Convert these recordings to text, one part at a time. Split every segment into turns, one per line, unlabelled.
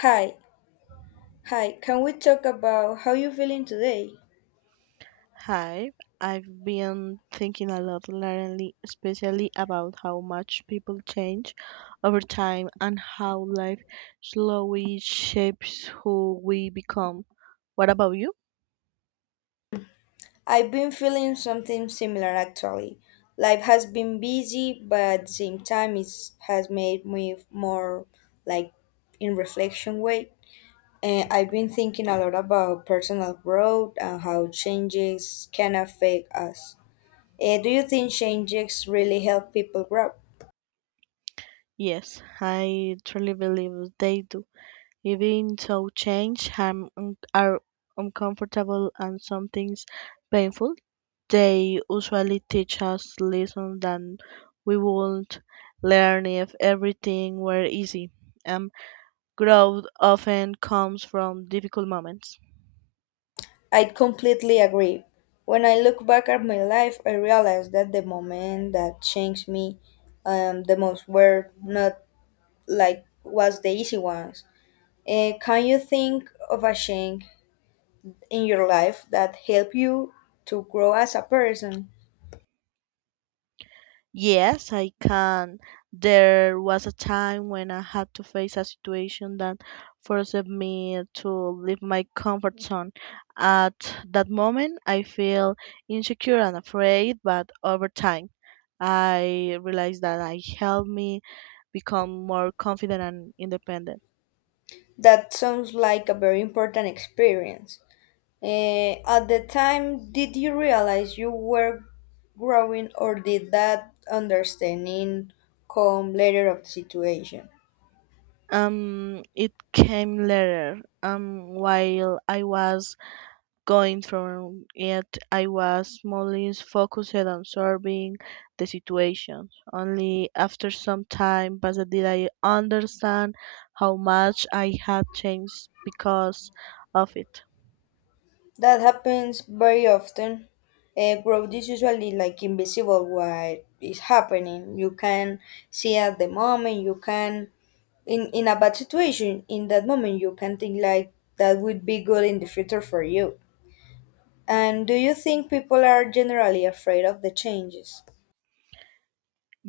Hi, hi, can we talk about how you are feeling today?
Hi, I've been thinking a lot lately, especially about how much people change over time and how life slowly shapes who we become. What about you?
I've been feeling something similar actually. Life has been busy, but at the same time, it has made me more like in reflection way. And I've been thinking a lot about personal growth and how changes can affect us. Do you think changes really help people grow?
Yes, I truly believe they do. Even so, change are uncomfortable and some things painful. They usually teach us lessons that we wouldn't learn if everything were easy. And growth often comes from difficult moments.
I completely agree. When I look back at my life, I realize that the moment that changed me the most were not like was the easy ones. Can you think of a change in your life that helped you to grow as a person?
Yes, I can. There was a time when I had to face a situation that forced me to leave my comfort zone. At that moment, I feel insecure and afraid, but over time, I realized that I helped me become more confident and independent.
That sounds like a very important experience. At the time, did you realize you were growing, or did that understanding come later of the situation?
It came later. While I was going through it, I was mostly focused on solving the situation. Only after some time passed did I understand how much I had changed because of it.
That happens very often. Growth is usually like invisible what is happening. You can see at the moment, you can in a bad situation, in that moment you can think like that would be good in the future for you. And do you think people are generally afraid of the changes?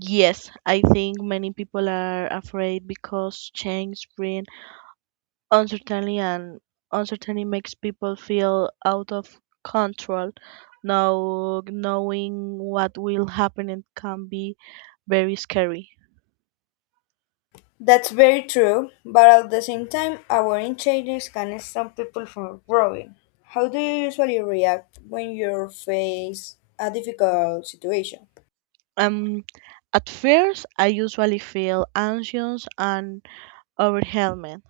Yes, I think many people are afraid because change brings uncertainty and uncertainty makes people feel out of control. Now, knowing what will happen it can be very scary.
That's very true, but at the same time, avoiding changes can stop people from growing. How do you usually react when you face a difficult situation?
Um, at first, I usually feel anxious and overwhelmed.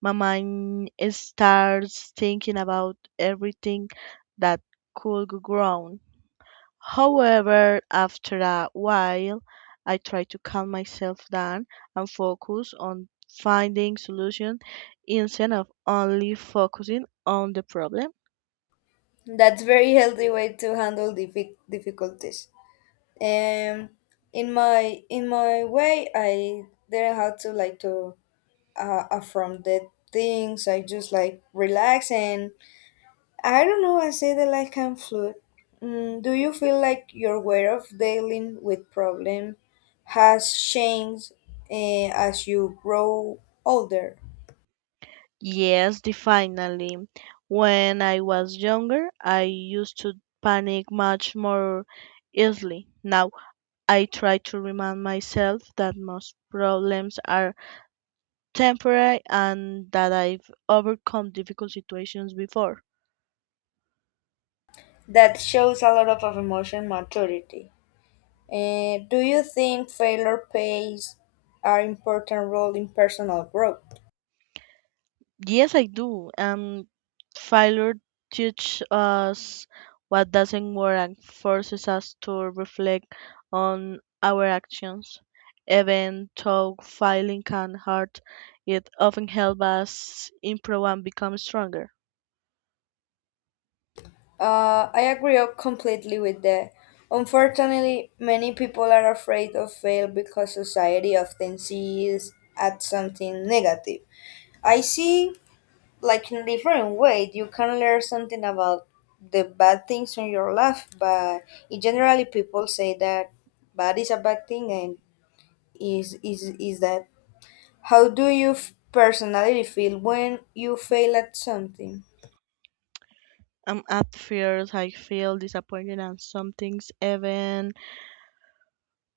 My mind starts thinking about everything that could go wrong. However, after a while, I try to calm myself down and focus on finding solutions instead of only focusing on the problem.
That's very healthy way to handle difficulties. Um, in my way, I didn't have to like to affront the things. I just like relax and I don't know. I say that like I'm fluid. Mm, do you feel like your way of dealing with problem has changed as you grow older?
Yes, definitely. When I was younger, I used to panic much more easily. Now I try to remind myself that most problems are temporary and that I've overcome difficult situations before.
That shows a lot of emotion maturity. Do you think failure plays an important role in personal growth?
Yes, I do. And failure teaches us what doesn't work and forces us to reflect on our actions. Even though failing can hurt, it often helps us improve and become stronger.
I agree completely with that. Unfortunately, many people are afraid of fail because society often sees as something negative. I see, like in a different way, you can learn something about the bad things in your life, but in generally people say that bad is a bad thing and is that. How do you personally feel when you fail at something?
At first, I feel disappointed, and some things even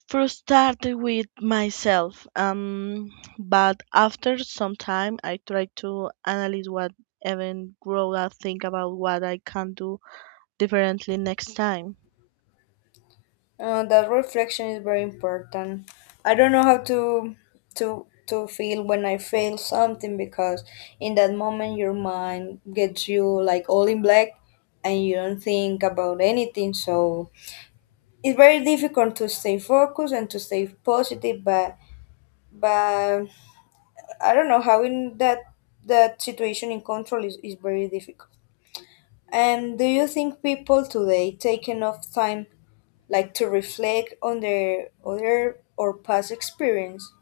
frustrated with myself. But after some time, I try to analyze what even grow up think about what I can do differently next time.
That reflection is very important. I don't know how to to feel when I fail something because in that moment your mind gets you like all in black and you don't think about anything. So it's very difficult to stay focused and to stay positive. But I don't know how in that situation in control is very difficult. And do you think people today take enough time like to reflect on their other or past experience?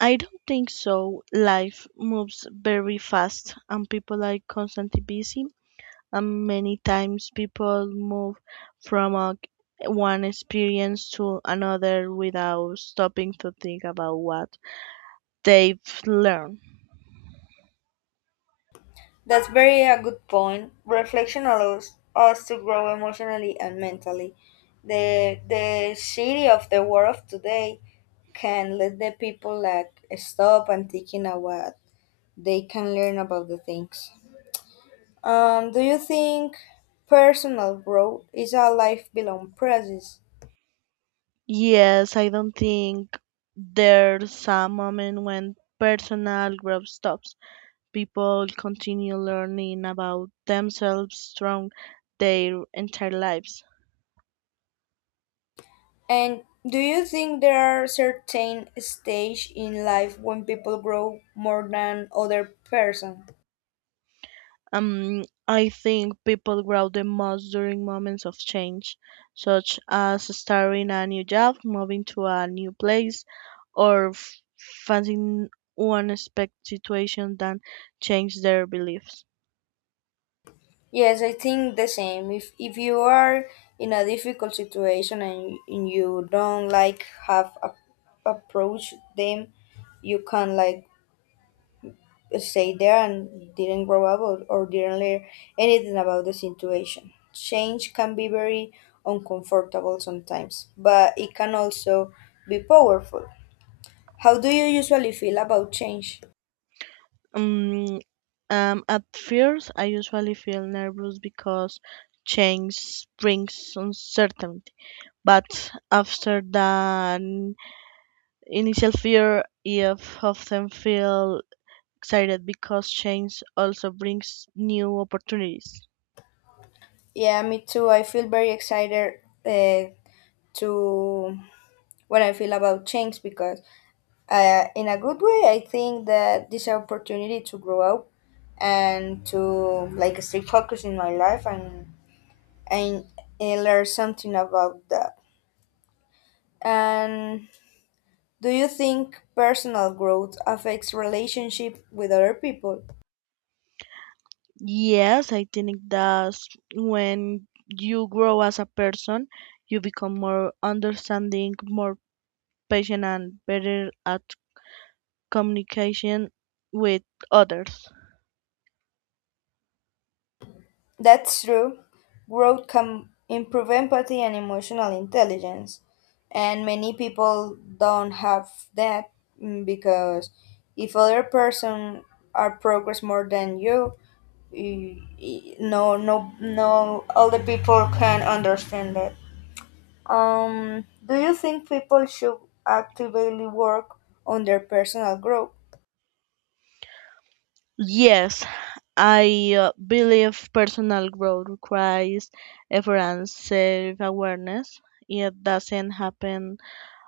I don't think so. Life moves very fast, and people are constantly busy. And many times, people move from a, one experience to another without stopping to think about what they've learned.
That's very a good point. Reflection allows us to grow emotionally and mentally. The city of the world of today can let the people like stop and thinking about what they can learn about the things. Do you think personal growth is a life belong process?
Yes, I don't think there's a moment when personal growth stops. People continue learning about themselves throughout their entire lives.
And do you think there are certain stage in life when people grow more than other person?
I think people grow the most during moments of change, such as starting a new job, moving to a new place, or facing unexpected situations that change their beliefs.
Yes, I think the same. If you are in a difficult situation and you don't like have a, approach them, you can like stay there and didn't grow up or didn't learn anything about the situation. Change can be very uncomfortable sometimes, but it can also be powerful. How do you usually feel about change?
Um, at first, I usually feel nervous because change brings uncertainty. But after the initial fear, I often feel excited because change also brings new opportunities.
Yeah, me too. I feel very excited uh, to when I feel about change because, in a good way, I think that this opportunity to grow up and to like stay focused in my life and, and learn something about that. And do you think personal growth affects relationship with other people?
Yes, I think that when you grow as a person, you become more understanding, more patient, and better at communication with others.
That's true. Growth can improve empathy and emotional intelligence, and many people don't have that mm, because if other person are progress more than you, no, no, no, all the people can understand that. Do you think people should actively work on their personal growth?
Yes, I believe personal growth requires effort and self awareness. It doesn't happen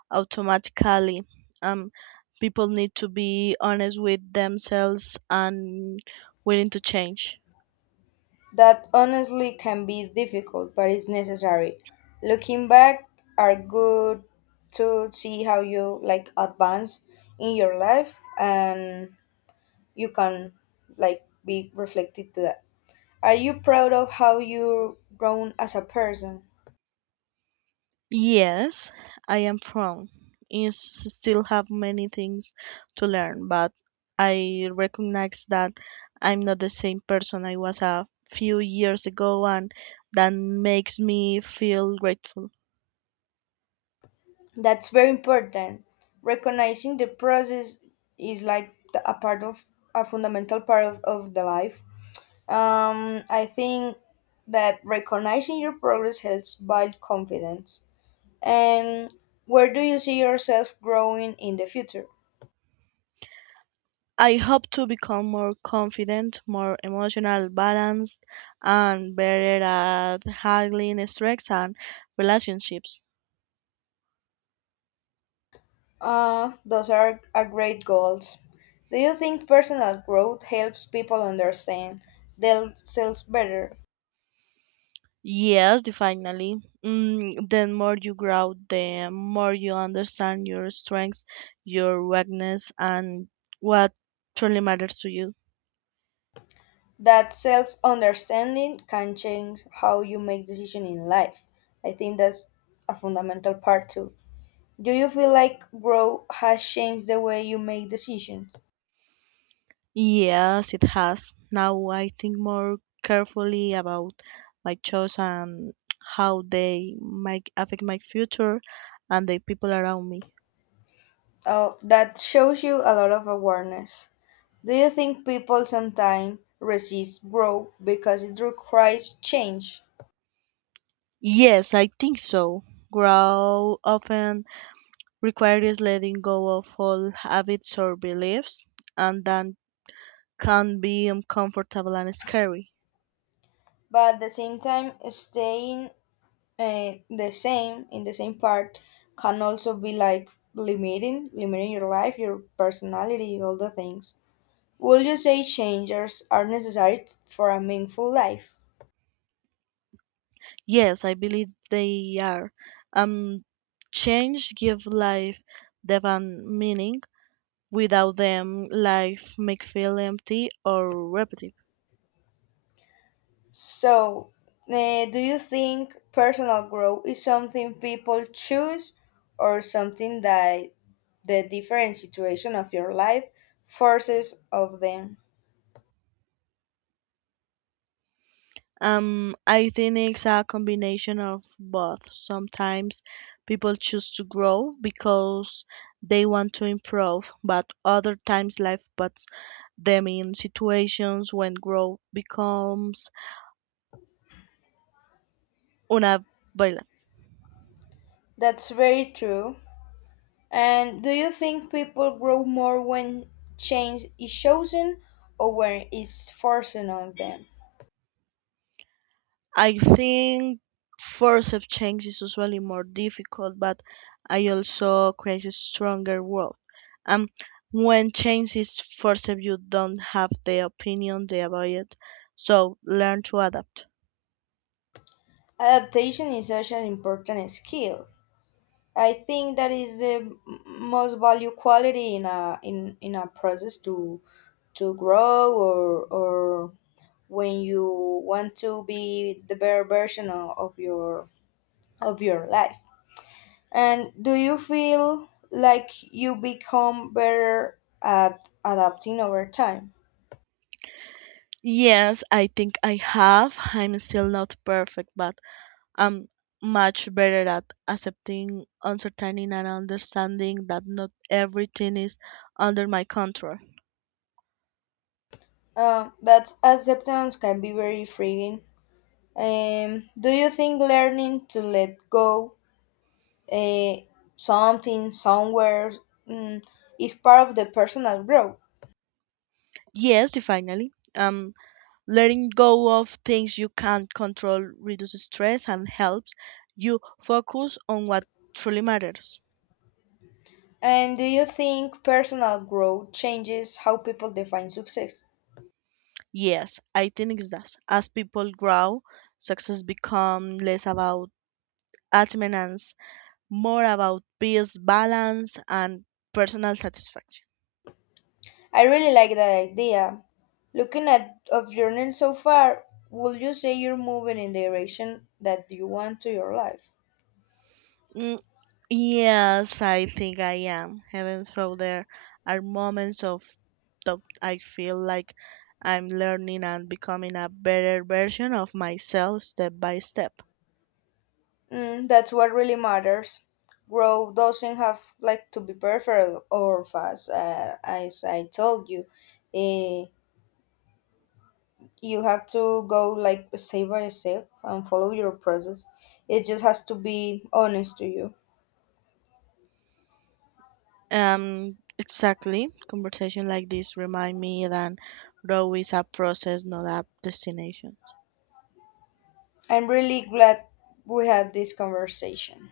automatically. Um, People need to be honest with themselves and willing to change.
That honestly can be difficult, but it's necessary. Looking back are good to see how you like advance in your life and you can like be reflected to that. Are you proud of how you've grown as a person?
Yes, I am from. I s- Still have many things to learn, but I recognize that I'm not the same person I was a few years ago, and that makes me feel grateful.
That's very important. Recognizing the process is like a part of a fundamental part of the life. I think that recognizing your progress helps build confidence. And where do you see yourself growing in the future?
I hope to become more confident, more emotional, balanced, and better at handling stress and relationships.
Those are great goals. Do you think personal growth helps people understand themselves better?
Yes, definitely. The more you grow, the more you understand your strengths, your weakness, and what truly matters to you.
That self understanding can change how you make decisions in life. I think that's a fundamental part too. Do you feel like growth has changed the way you make decisions?
Yes, it has. Now I think more carefully about my choices and how they might affect my future and the people around me.
Oh, that shows you a lot of awareness. Do you think people sometimes resist growth because it requires change,
Yes, I think so. Grow often requires letting go of all habits or beliefs, and then can be uncomfortable and scary.
but at the same time, staying the same in the same part can also be like limiting your life, your personality, all the things. Would you say changes are necessary for a meaningful life?
Yes, I believe they are. Um, Change give life depth and meaning. Without them, life may feel empty or repetitive.
So, do you think personal growth is something people choose or something that the different situation of your life forces of them?
I think it's a combination of both. Sometimes people choose to grow because they want to improve, but other times life puts them in situations when growth becomes unavailable.
That's very true. And do you think people grow more when change is chosen or when it's forced on them?
I think forceps change is usually more difficult, but I also create a stronger world. Um, when change is forceps, you don't have the opinion they about it, so learn to adapt.
Adaptation is such an important skill. I think that is the most value quality in a in a process to grow or when you want to be the better version of your of your life. And do you feel like you become better at adapting over time?
Yes, I think I have. I'm still not perfect, but I'm much better at accepting uncertainty and understanding that not everything is under my control.
That acceptance can be very freeing. Do you think learning to let go eh, something somewhere mm, is part of the personal growth?
Yes, definitely. Letting go of things you can't control reduces stress and helps you focus on what truly matters.
And do you think personal growth changes how people define success?
Yes, I think it does. As people grow, success becomes less about achievements, more about peace, balance, and personal satisfaction.
I really like that idea. Looking at of your journey so far, would you say you're moving in the direction that you want to your life?
Mm, Yes, I think I am. Even though there are moments of that I feel like I'm learning and becoming a better version of myself step by step.
Mm, that's what really matters. Growth doesn't have like to be perfect or fast, as I told you. Eh, you have to go like step by step and follow your process. It just has to be honest to you.
Exactly. Conversation like this remind me that growth is a process, not a destination.
I'm really glad we had this conversation.